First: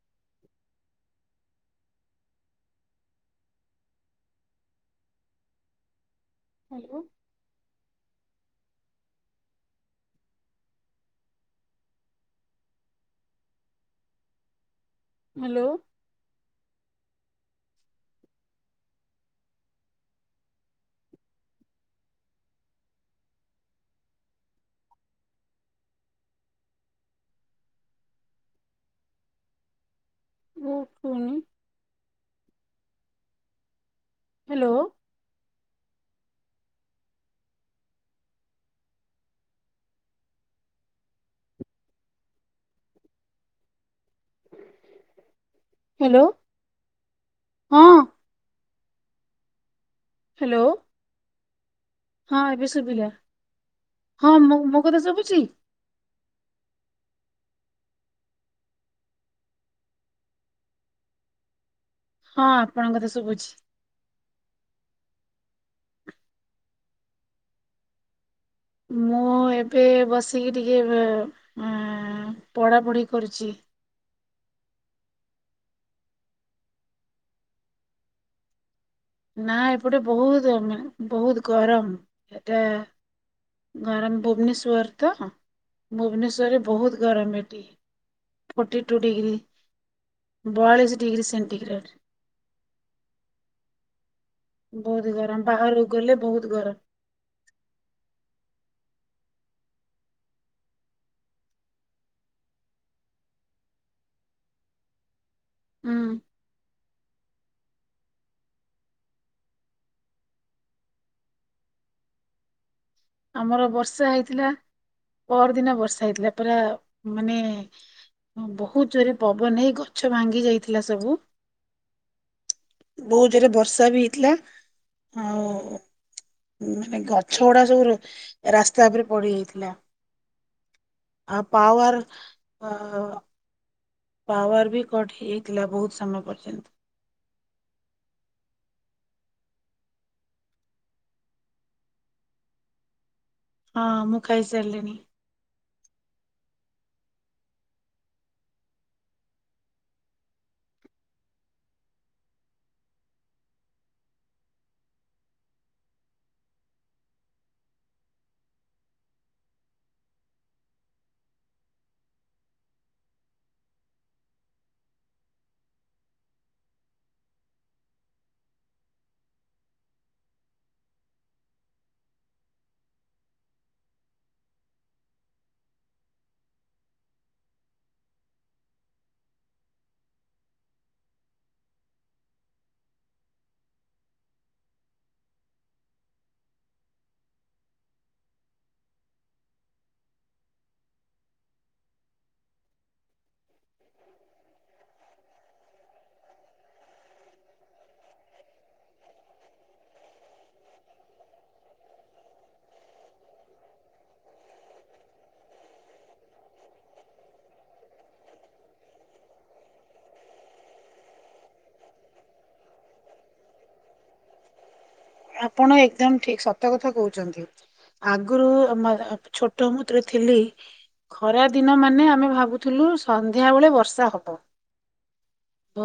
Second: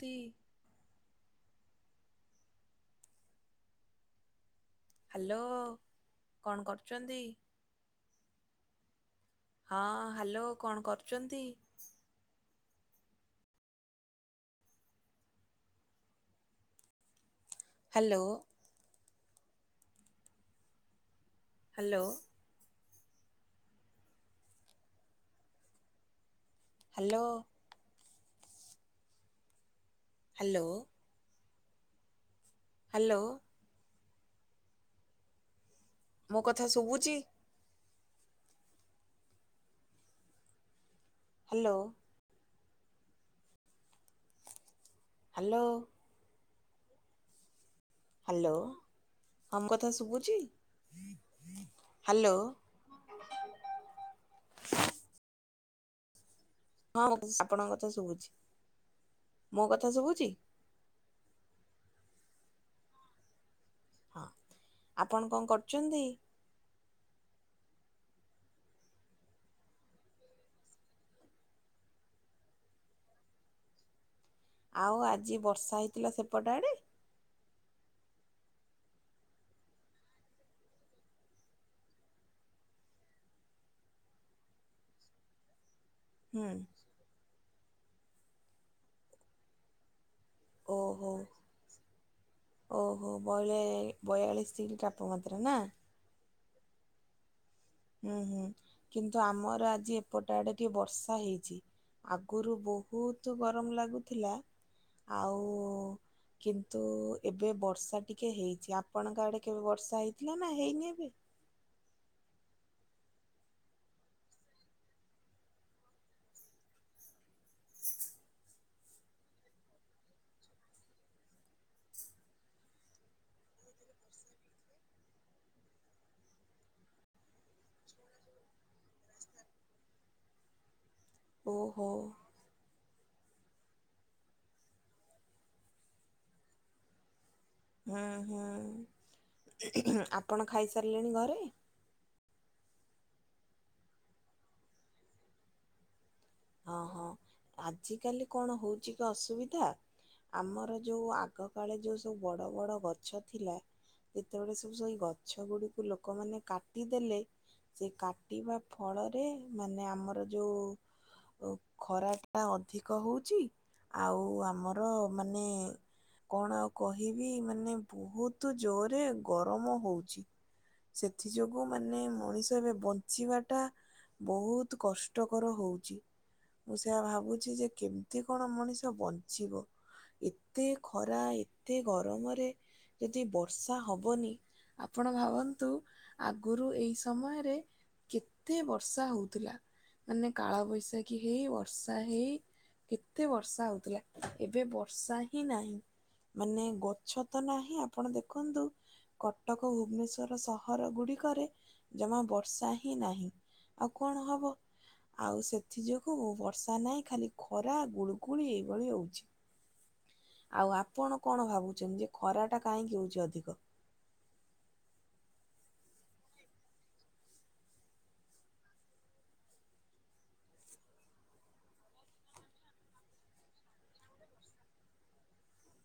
ତି ହ୍ୟାଲୋ। କଣ କରୁଚନ୍ତି? ହଁ ହ୍ୟାଲୋ କଣ କରୁଚନ୍ତି? Hello. Hello. Hello. Hello. Hello. ମୁଁ ଶୁନି ହ୍ୟାଲୋ। ହାଲୋ। ମୋ କଥା ଶୁଭୁଚି? ହ୍ୟାଲୋ। ହାଲୋ। ହ୍ୟାଲୋ ହଁ। ହାଲୋ। [unintelligible] କଥା ସୁବୁଚି? ହ୍ୟାଲୋ ହଁ ଏବେ ଶୁଭିଲା ହଁ ମୋ ମୋ କଥା ସବୁଚି? ହଁ ଆପଣଙ୍କ କଥା ଶୁଭୁଚି ମୋ କଥା ଶୁଭୁଚି? ହଁ ଆପଣ କଥା ସଭୁଚି। ହଁ ଆପଣ କଣ କରୁଚନ୍ତି? ମୁଁ ଏବେ ବସିକି ଟିକେ ବେ ଆଁ ପଢ଼ାପଢ଼ି କରୁଚି। ଆଉ ଆଜି ବର୍ଷା ହେଇଥିଲା ସେପଟ ଆଡ଼େ? ନା ଏପଟେ ବହୁତ ଗମ ବହୁତ ଗରମ ଏଟା ଗରମ ଭୁବନେଶ୍ଵର ତ। ହୁଁ ଭୁବନେଶ୍ୱରରେ ବହୁତ ଗରମ ଏଠୀ। ଫୋଟି ଟୁ ଡିଗ୍ରୀ ବୟାଳିଶ ଓହୋ ଡିଗ୍ରୀ ସେଣ୍ଟିଗ୍ରେଡ। ଓହୋ ବୟଳେ ବୟାଳିଶ ଡିଗ୍ରୀ ବୋହୁତୁ ତାପମାତ୍ରା ଗରମ ନା? ବାହାରକୁ ଗଲେ ବୋ ବହୁତ ଗରମ। ହୁଁ ହୁଁ କିନ୍ତୁ ଆମର ଆଜି ଏପଟେ ଆଡେ ଟିକେ ବର୍ଷା ହେଇଚି ଆଗରୁ ବହୁତ ଗରମ ଲାଗୁଥିଲା ଆଉ ହୁଁ କିନ୍ତୁ ଏବେ ବର୍ଷା ଟିକେ ହେଇଚି ଆପଣଙ୍କ ଆଡେ କେବେ ବର୍ଷା ହେଇଥିଲା ନା ହେଇନି ଏବେ? ଆମର ବର୍ଷା ହେଇଥିଲା ପରଦିନ ବର୍ଷା ହେଇଥିଲା ପାରା ମାନେ ବହୁତ ଜୋରେ ପବନ ହେଇ ଗଛ ଭାଙ୍ଗି ଯାଇଥିଲା ସବୁ ବହୁତ ଜୋରେ ବର୍ଷା ବି ହେଇଥିଲା ଆଉ ମାନେ ଗଛ ଗଡା ସବୁ ରଖ ରାସ୍ତା ଉପରେ ପଡିଯାଇଥିଲା। ଆ ଓହୋ ପାୱାର ଅ ପାୱାର ବି କଟ୍ ହେଇଥିଲା ବହୁତ ସମୟ ପର୍ଯ୍ୟନ୍ତ। ହୁଁ ହୁଁ ଆପଣ ଖାଇସାରିଲେଣି ଘରେ? ହଁ ମୁଁ ଖାଇସାରିଲଣିି। ହଁ ହଁ ଆଜିକାଲି କଣ ହଉଛି କି ଅସୁବିଧା ଆମର ଯୋଉ ଆଗ କାଳେ ଯୋଉ ସବୁ ବଡ ବଡ ଗଛ ଥିଲା ଯେତେବେଳେ ସବୁ ସେଇ ଗଛ ଗୁଡିକୁ ଲୋକମାନେ କାଟିଦେଲେ ସେ କାଟିବା ଫଳରେ ମାନେ ଆମର ଯୋଉ ଯୋଉ ଖରାଟା ଅଧିକ ହେଉଚି ଆଉ ଆମର ମାନେ କଣ ଆଉ କହିବି ମାନେ ବହୁତ ଜୋରରେ ଗରମ ହେଉଚି ସେଥିଯୋଗୁ ମାନେ ମଣିଷ ଏବେ ବଞ୍ଚିବାଟା ବହୁତ କଷ୍ଟକର ହେଉଚି। ମୁଁ ସେଆ ଭାବୁଚି ଯେ କେମିତି କଣ ମଣିଷ ବଞ୍ଚିବ ଏତେ ଖରା ଏତେ ଗରମରେ ଯଦି ବର୍ଷା ହବନି ଆପଣ ଭାବନ୍ତୁ ଆଗରୁ ଏଇ ସମୟରେ କେତେ ବର୍ଷା ହଉଥିଲା ମାନେ କାଳବୈଶା ଖି ହେଇ ବର୍ଷା ହେଇ କେତ ଏତେ ବର୍ଷା ହଉଥିଲା ଏବେ ବର୍ଷା ହିଁ ନାହିଁ ମାନେ ଗଛ ତ ନାହିଁ ଆପଣ ଦେଖନ୍ତୁ କଟକ ଭୁବନେଶ୍ଵର ସହର ଗୁଡିକରେ ଜମା ବର୍ଷା ହିଁ ନାହିଁ ଆଉ କଣ ହବ ଆଉ ସେ ବର୍ଷା ନାହିଁ ଖାଲି ଖରା ଗୁଳୁଗୁଳି ଏଇଭଳି ହଉଛି ଆଉ ଆପଣ କଣ ଭାବୁଛନ୍ତି ଯେ ଖରାଟା କାହିଁକି ହଉଛି ଅଧିକ ଆପଣ ଏକଦମ ଠିକ ସତ କଥା କହୁଛନ୍ତି। ଆଗରୁ ଛୋଟ ମୁଁ ତରେ ଥିଲି ଖରା ଦିନ ମାନେ ଆମେ ଭାବୁଥିଲୁ ସନ୍ଧ୍ୟା ବେଳେ ବର୍ଷା ହବ।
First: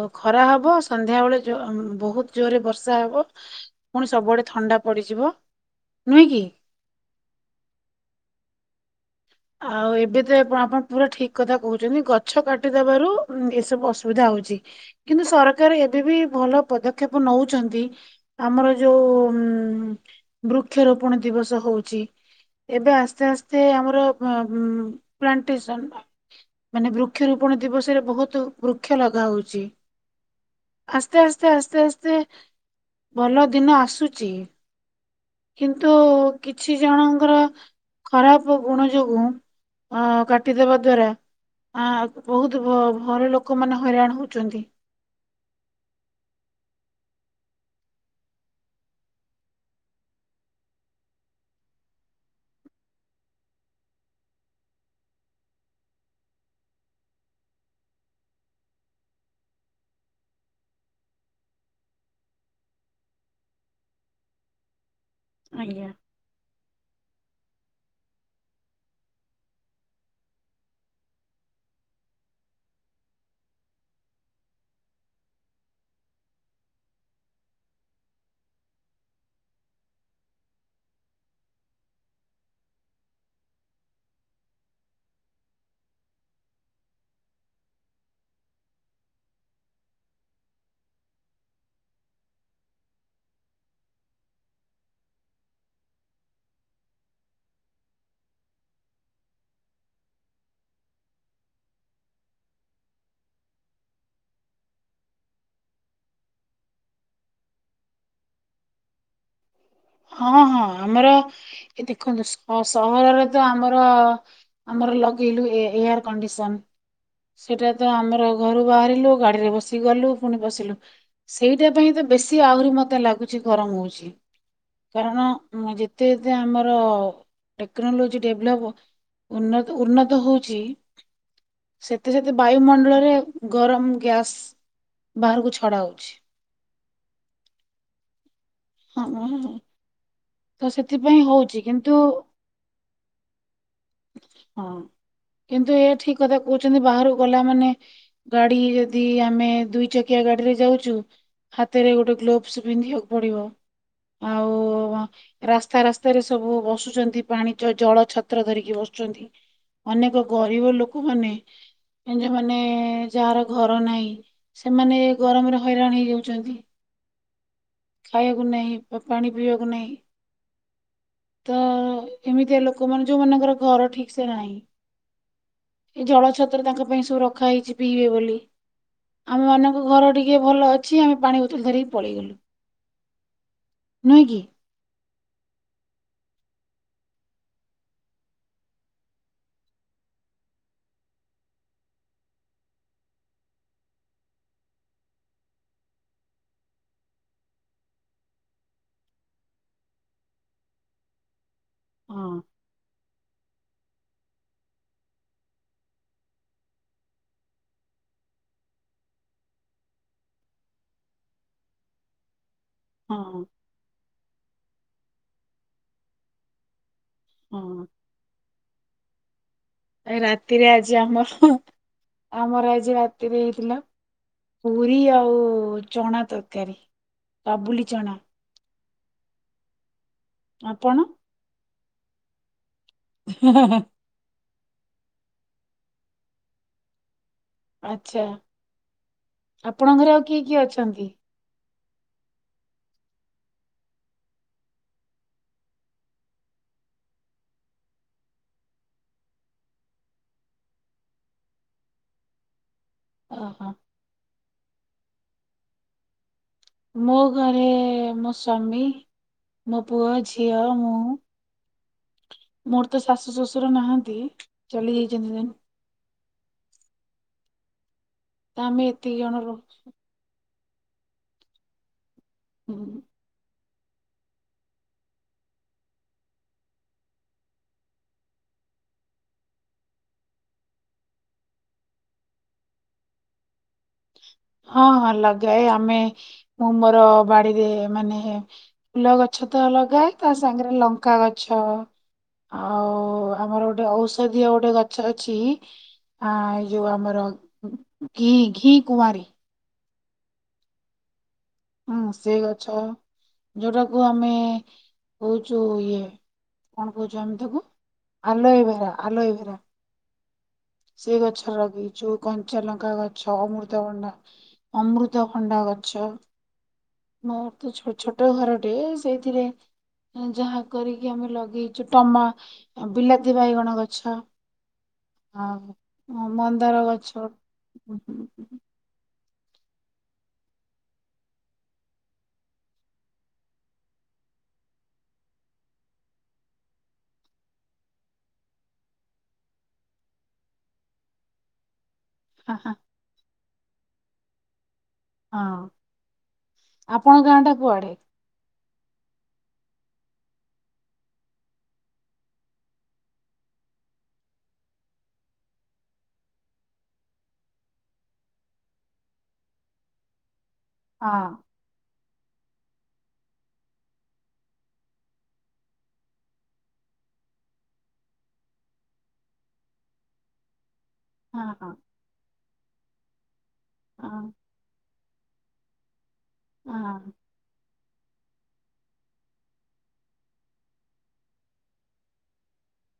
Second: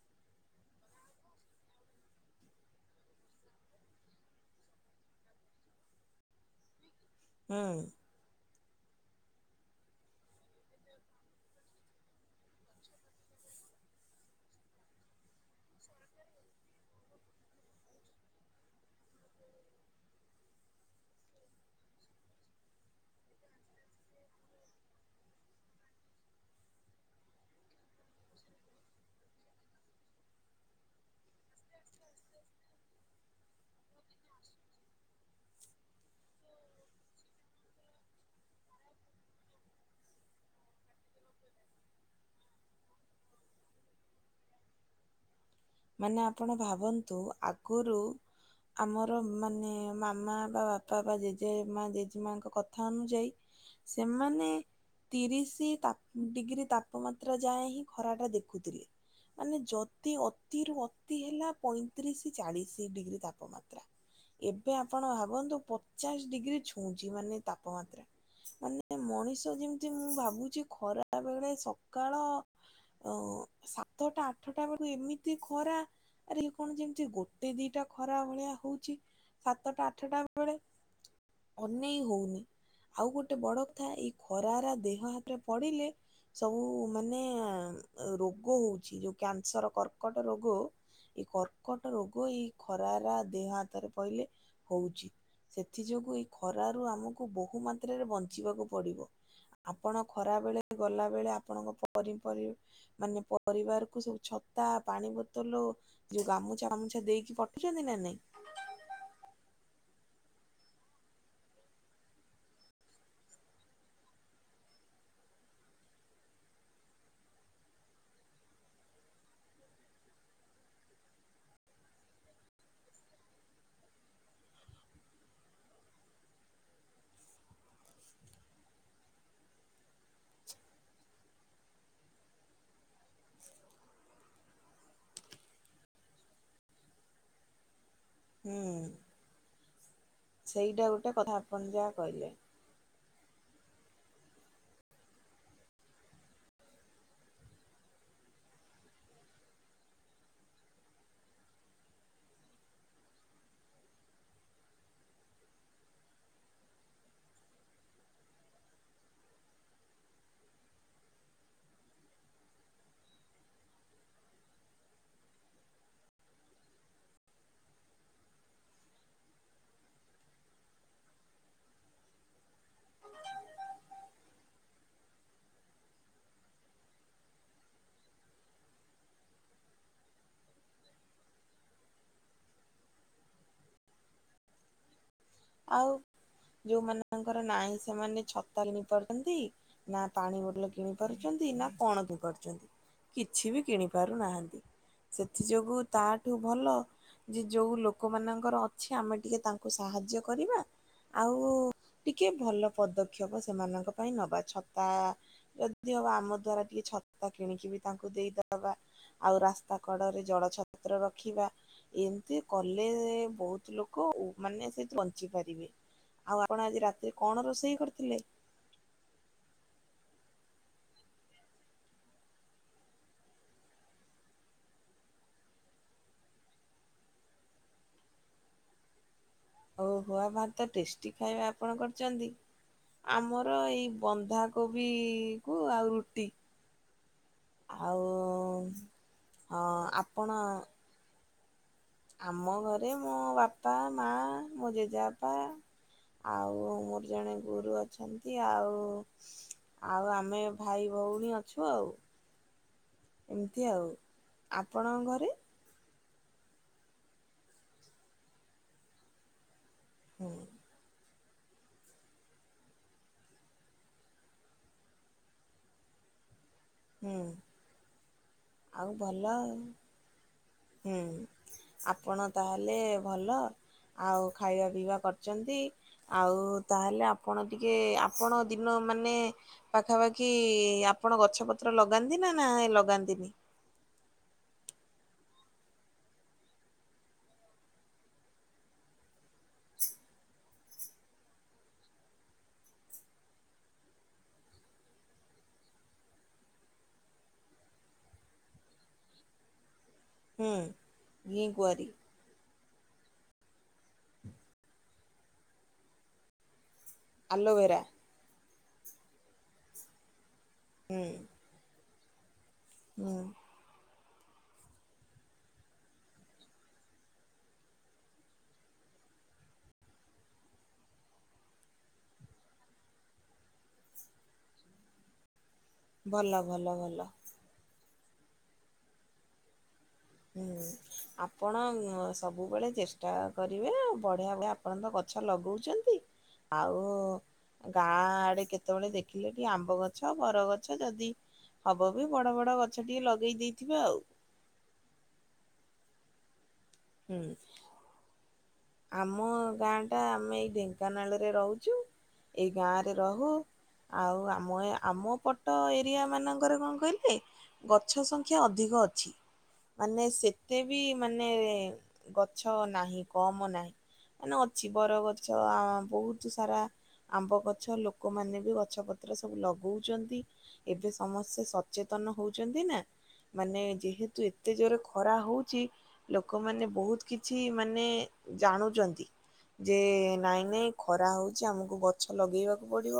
ଓ ଖରା ହବ ସନ୍ଧ୍ୟାବେଳେ ବହୁତ ଜୋରରେ ବର୍ଷା ହବ ପୁଣି ସବୁବେଳେ ଥଣ୍ଡା ପଡିଯିବ ନୁହେଁ କି। ହୁଁ। ଆଉ ଏବେ ତ ଆପଣ ପୁରା ଠିକ କଥା କହୁଛନ୍ତି ଗଛ କାଟିଦବାରୁ ଏସବୁ ଅସୁବିଧା ହଉଛି କିନ୍ତୁ ସରକାର ଏବେ ବି ଭଲ ପଦକ୍ଷେପ ନଉଛନ୍ତି ଆମର ଯୋଉ ଉ ବୃକ୍ଷରୋପଣ ଦିବସ ହଉଛି ଏବେ ଆସ୍ତେ ଆସ୍ତେ ଆମର ପ୍ଲାନ୍ଟେଶନ ମାନେ ବୃକ୍ଷରୋପଣ ଦିବସରେ ବହୁତ ବୃକ୍ଷ ଲଗା ହଉଛି ଆସ୍ତେ ଆସ୍ତେ ଆସ୍ତେ ଆସ୍ତେ ଭଲ ଦିନ ଆସୁଛି କିନ୍ତୁ କିଛି ଜଣଙ୍କର ଖରାପ ଗୁଣ ଯୋଗୁ କାଟିଦବା ଦ୍ଵାରା ବହୁତ ଭଲ ଲୋକ ମାନେ ହଇରାଣ ହଉଛନ୍ତି। ମାନେ ଆପଣ ଭାବନ୍ତୁ ଆଗରୁ ଆମର ମାନେ ମାମା ବା ବାପା ବା ଜେଜେମା ଜେଜେମାଙ୍କ କଥା ଅନୁଯାୟୀ ସେମାନେ ତିରିଶ ଡିଗ୍ରୀ ତାପମାତ୍ରା ଯାଏ ହିଁ ଖରା ଟା ଦେଖୁଥିଲେ ମାନେ ଯଦି ଅତିରୁ ଅତି ହେଲା ପଇଁତିରିଶ ଚାଳିଶ ଡିଗ୍ରୀ ତାପମାତ୍ରା ଏବେ ଆପଣ ଭାବନ୍ତୁ ଆଜ୍ଞା। ପଚାଶ ଡିଗ୍ରୀ ଛୁ ଉଛି ମାନେ ତାପମାତ୍ରା ମାନେ ମଣିଷ ଯେମିତି ମୁଁ ଭାବୁଛି ଖରା ବେଳେ ସକାଳ ଅ ସାତଟା ଆଠଟା ବେଳକୁ ଏମିତି ଖରା ଆରେ କଣ ଯେମିତି ଗୋଟେ ଦିଟା ଖରା ଭଳିଆ ହଉଛି ସାତଟା ଆଠଟା ବେଳେ ଅନେଇ ହଉନି ଆଉ ଗୋଟେ ବଡ କଥା ଏଇ ଖରାର ଦେହ ହାତରେ ପଡିଲେ ସବୁ ମାନେ ରୋଗ ହଉଛି ଯୋଉ କ୍ୟାନସର କର କର୍କଟ ରୋଗ ଏଇ କର୍କଟ ରୋଗ ଏଇ ଖରାର ଦେହ ହାତରେ ପହିଲେ ହଉଛି। ସେଥି ଯୋଗୁଁ ଏଇ ଖରାରୁ ଆମକୁ ବହୁ ମାତ୍ରାରେ ବଞ୍ଚିବାକୁ ପଡିବ। ଆପଣ ଖରା ବେଳେ ଗଲା ବେଳେ ଆପଣଙ୍କ ମାନେ ପରିବାର କୁ ସବୁଛ ପାଣି ବୋତଲ ଯୋଉ ଗାମୁଛା ଫାମୁଛା ଦେଇକି ପଠଉଛନ୍ତି ନା ନାଇଁ। ହଁ ହଁ ଆମର ଏ ଦେଖନ୍ତୁ ସହରରେ ତ ଆମର ଆମର ଲଗେଇଲୁ ଏୟାର କଣ୍ଡିସନ ସେଟା ତ ଆମର ଘରୁ ବାହାରିଲୁ ଗାଡିରେ ବସିକି ଗଲୁ ପୁଣି ବସିଲୁ ସେଇଟା ପାଇଁ ତ ବେଶୀ ଆହୁରି ମୋତେ ଲାଗୁଛି ଗରମ ହଉଛି କାରଣ ଯେତେ ଯେତେ ଆମର ଟେକ୍ନୋଲୋଜି ଡେଭଲପ ଉନ ଉନ୍ନତ ହଉଛି ସେତେ ସେତେ ବାୟୁମଣ୍ଡଳରେ ଗରମ ଗ୍ୟାସ୍ ବାହାରକୁ ଛଡା ହଉଛି। ହୁଁ। ହଁ ତ ସେଇଟା ଗୋଟେ ସେଥିପାଇଁ କଥା ହଉଛି ଆପଣ ଯା କିନ୍ତୁ କହିଲେ। ହଁ କିନ୍ତୁ ଏଇ ଠିକ କଥା କହୁଛନ୍ତି ବାହାରୁକୁ ଗଲା ମାନେ ଗାଡି ଯଦି ଆମେ ଦୁଇ ଚକିଆ ଗାଡିରେ ଯାଉଛୁ ହାତରେ ଗୋଟେ ଗ୍ଲୋଭସ ପିନ୍ଧିବାକୁ ପଡିବ ଆଉ ରାସ୍ତା ରାସ୍ତାରେ ସବୁ ବସୁଛନ୍ତି ପାଣି ଜଳ ଛତ୍ର ଧରିକି ବସଛନ୍ତି ଅନେକ ଗରିବ ଲୋକମାନେ ଜୋଉମାନେ ଯାହାର ଘର ନାହିଁ ସେମାନେ ଗରମରେ ହଇରାଣ ହେଇଯାଉଛନ୍ତି। ଖାଇବାକୁ ନାହିଁ ବା ପାଣି ପିଇବାକୁ ନାହିଁ ତ ଏମିତିଆ ଲୋକ ମାନ ଯୋଉମାନଙ୍କର ଘର ଠିକ ସେ ନାହିଁ ଏ ଜଳ ଛତ୍ର ତାଙ୍କ ପାଇଁ ସବୁ ରଖା ହେଇଛି ପିଇବେ ବୋଲି ଆମ ମାନଙ୍କ ଘର ଟିକେ ଭଲ ଅଛି ଆମେ ପାଣି ବୋତଲ ଧରିକି ପଳେଇଗଲୁ ନୁହେଁ କି। ଆଉ ଯୋଉମାନଙ୍କର ନାହିଁ ସେମାନେ ଛତା କିଣି ପାରୁଛନ୍ତି ନା ପାଣି ବୋଟଲ କିଣି ପାରୁଛନ୍ତି ନା କଣ କିଣି ପାରୁଛନ୍ତି କିଛି ବି କିଣି ପାରୁନାହାନ୍ତି। ସେଥି ଯୋଗୁ ତାଠୁ ଭଲ ଯେ ଯୋଉ ଲୋକମାନଙ୍କର ଅଛି ଆମେ ଟିକେ ତାଙ୍କୁ ସାହାଯ୍ୟ କରିବା ଆଉ ଟିକେ ହଁ ଭଲ ପଦ ବକ୍ଷେପ ସେମାନଙ୍କ ପାଇଁ ନେବା ଛତା ଯଦି ହବ ଆମ ଦ୍ଵାରା ଟିକେ ଛତା କିଣିକି ବି ତାଙ୍କୁ ଦେଇଦବା ଆଉ ରାସ୍ତା କଡ଼ରେ ଜଳଛତ୍ର ରଖିବା ଏମିତି କଲେ ହଁ ବହୁତ ଲୋକ ମାନେ [unintelligible] ବୁଝି ପାରିବେ ଆଉ ଆପଣ ଆଜି ରାତି କଣ ରୋଷେଇ ହଁ। କରିଥିଲେ? ଏ ରାତିରେ ଆଜି ଆମର ଆମର ଆଜି ରାତିରେ ହେଇଥିଲା ପୁରି ଆଉ ଚଣା ତରକାରୀ ବାବୁଲି ଚଣା। ଓ ଖୁଆ ଭାତ ଆପଣ? ଟେଷ୍ଟି ଖାଇବା ଆପଣଙ୍କର ଚନ୍ତିି। ଆମର ଏଇ ବନ୍ଧା କୋବି କୁ ଆଉ ରୁଟି। ଆଉ ଆଚ୍ଛା ହଁ ଆପଣଙ୍କର ଆଉ ଆପଣ କିଏ କିଏ ଅଛନ୍ତି? ଆମ ଘରେ ମୋ ବାପା ମା ମୋ ଜେଜେବାପା ଆଉ ମୋର ଜଣେ ଗୁରୁ ଅଛନ୍ତି ଆଉ ଆଉ ଆମେ ଭାଇ ଭଉଣୀ ଅଛୁ ଆଉ। ଏମିତି ଓହୋ ଆଉ। ଆପଣଙ୍କ ଘରେ? ମୋ ଘରେ ମୋ ସ୍ୱାମୀ ମୋ ପୁଅ ହୁଁ ଝିଅ ମୁଁ ମୋର ତ ଶାଶୁ ଶ୍ୱଶୁର ନାହାନ୍ତି ଚାଲି ଯାଇଛନ୍ତି ଦେନ୍ ହୁଁ। ତ ଆମେ ଆଉ ଏତିକି ଭଲ ଜଣ ଆଉ। ରୋହୁଛୁ। ହୁଁ ଆପଣ ତାହେଲେ ଭଲ। ଆଉ ଖାଇବା ପିଇବା କରିଚନ୍ତି ଆଉ ତାହେଲେ ଆପଣ ଟିକେ ଆପଣ ଦିନ ମାନେ ପାଖାପାଖି ଆପଣ ଗଛ ପତ୍ର ଲଗାନ୍ତି ନା ନା ଲଗାନ୍ତିନି। ହଁ ହଁ ଲଗାଏ ଆମେ ମୁଁ ମୋର ବାଡିରେ ମାନେ ଫୁଲ ଗଛ ତ ଲଗାଏ ତା ସାଙ୍ଗରେ ଲଙ୍କା ଗଛ ଆଉ ଆମର ଗୋଟେ ଔଷଧୀୟ ଗୋଟେ ଗଛ ଅଛି ଆ ଏଇ ଯୋଉ ଆମର ଘି ଘି କୁଆଁରୀ। ହୁଁ। ଘିକୁଆଁରି ହୁଁ ସେଇ ଗଛ। ଯୋଉଟାକୁ ଆମେ କହୁଛୁ ଇଏ କଣ କହୁଚୁ ଆମେ ତାକୁ ଆଲୋଭେରା ଆଲେବେରା। ଆଲୋଏବେରା। ହୁଁ ସେଇ ଗଛ ଲଗେଇ ଯଉ କଣ ଞ୍ଚା ଲଙ୍କା ହୁଁ ଗଛ ଅମୃତଭଣ୍ଡା ଅମୃତ ଖଣ୍ଡା ଗଛ ମୋର ତ ଛୋଟ ଘରଟେ ସେଇଥିରେ ଯାହା କରିକି ଆମେ ଲଗେଇଛୁ ଟମା ବିଲାତି ବାଇଗଣ ଗଛ। ହଁ ମୋ ଭଲ ଭଲ ମନ୍ଦାର ଭଲ ଗଛ। ହୁଁ ହୁଁ ହୁଁ ହୁଁ। ହୁଁ ଆପଣ ସବୁବେଳେ ଚେଷ୍ଟା କରିବେ ବଢିଆ ବଢିଆ ଆପଣ ତ ଗଛ ଲଗଉଚନ୍ତି ଆଉ ଗାଁ ଆଡେ କେତେବେଳେ ଦେଖିଲେ କି ଆମ୍ବ ଗଛ ବରଗଛ ଯଦି ହବ ହବ ବି ବଡ ହଁ ବଡ ଗଛ ଟିକେ ଲଗେଇ ଦେଇ ଥିବେ ଆଉ। ହଁ। ଆପଣଙ୍କ ହୁଁ। ଗାଁ ଟା କୁଆଡେ? ଆମ ଗାଁ ଟା ଆମେ ଏଇ ଢେଙ୍କାନାଳରେ ରହୁଚୁ ଏଇ ଗାଁରେ ରହୁ ଆଉ ଆମ ଏ ଆମ ପଟ ଏରିଆ ମାନଙ୍କରେ କଣ କହିଲେ ଗଛ ସଂଖ୍ୟା ଅଧିକ ଅଛି ମାନେ ସେ ତେ ବି ହଁ ମାନେ ଗଛ ନାହିଁ କମ୍ ମ ନାହିଁ ମାନେ ଅଛି ବରଗଛ ବହୁତ ସାରା ଆମ୍ବ ଗଛ ଲୋକମାନେ ବି ଗଛପତ୍ର ସବୁ ଲଗଉଚନ୍ତି। ଏବେ ସମସ୍ତେ ହଁ ହଁ ସଚେତନ ହୋଉ ଛନ୍ତି ନା ମାନେ ଯେହେତୁ ହଁ ଏତେ ଜୋରେ ଖ ଖରା ହଉଚି ଲୋକମାନେ ବହୁତ ହଁ କିଛି ମାନେ ଜାଣୁଚନ୍ତି ଯେ ନାଇଁ ନାଇଁ ଖରା ହଉଚି ଆମକୁ ଗଛ ଲଗେଇବାକୁ ପଡ଼ିବ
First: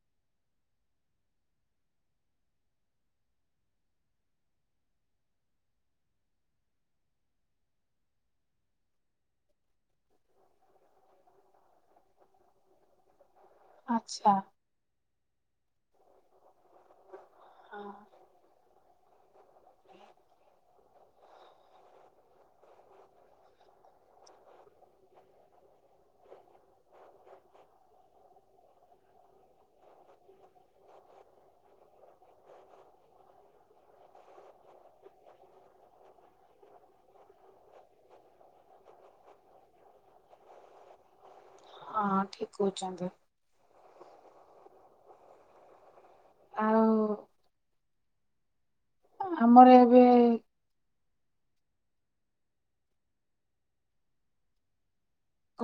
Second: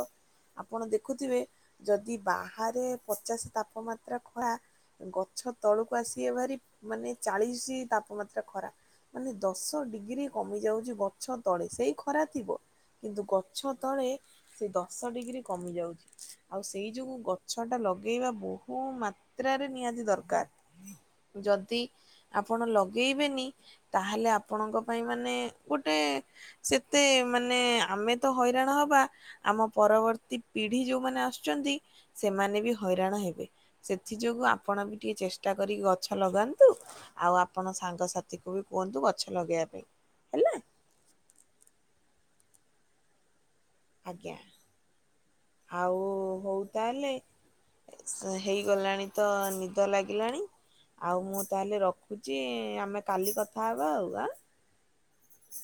ଆପଣ ଦେଖୁଥିବେ ଯଦି ବାହାରେ ପଚାଶ ତାପମାତ୍ରା ଖରା ଗଛ ତଳକୁ ଆସି ଏ ଭାରି ମାନେ ଚାଳିଶି ତାପମାତ୍ରା ଖରା ମାନେ ଦଶ ଡିଗ୍ରୀ [unintelligible] କମି ଯାଉଛି ଗଛ ତଳେ ସେଇ ଖରା ଥିବ କିନ୍ତୁ ଗ ଛ ତଳେ ଆଚ୍ଛା ସେ ଦଶ ଶ ଡିଗ୍ରୀ କମି ଯାଉଛି ଆଉ ସେଇ ଯୋଗୁ ଛ ଟା ହଁ ଲଗେଇବା ବହୁ ମା ଯାତ୍ରାରେ ନିହାତି ଦରକାର ଯଦି ଆପଣ ଲଗେଇବେନି ତାହେଲେ ଆପଣଙ୍କ ପାଇଁ ମାନେ ଗୋଟେ ସେତେ ମାନେ ଆମେ ତ ହଇରାଣ ହବା ଆମ ପରବର୍ତ୍ତୀ ପିଢି ଯୋଉମାନେ ଆସୁଚନ୍ତି ସେମାନେ ବି ହଇରାଣ ହେବେ ସେଥି ଯୋଗୁ ଆପଣ ବି ଟିକେ ଚେଷ୍ଟା କରି ଗଛ ଗଛ ଲଗାନ୍ତୁ ଆଉ ଆପଣ ସାଙ୍ଗସାଥିକୁ ବି କୁହନ୍ତୁ ଗଛ ଲଗେଇବା ପାଇଁ। ହେଲା ହଁ ଠିକ କହୁଚନ୍ତି। ଆଜ୍ଞା ଆଉ ଓ ହଉ ଆଉ ତାହେଲେ ଶ ହେଇ ଗଲାଣି ତ ଆମର ନିଦ ଏବେ ଲାଗିଲାଣି ଆଉ ମୁଁ ତାହେଲେ ରଖୁଚି ଆମେ କାଲି କଥା ହେବା ଆଉ ଆ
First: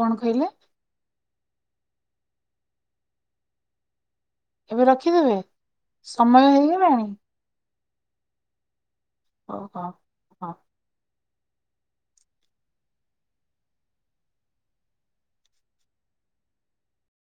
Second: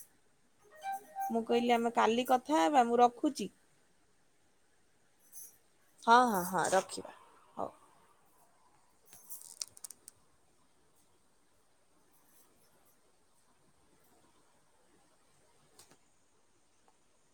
କଣ କହିଲେ? ମୁଁ କହିଲି ଆମେ କାଲି କଥା ହେବା ମୁଁ ରଖୁଚି। ଏବେ ରଖିଦେବେ? ହଁ ହଁ ସମୟ ହଁ ହେଇଗଲାଣି ରଖିବା ହଉ। ଓହୋ ହଁ।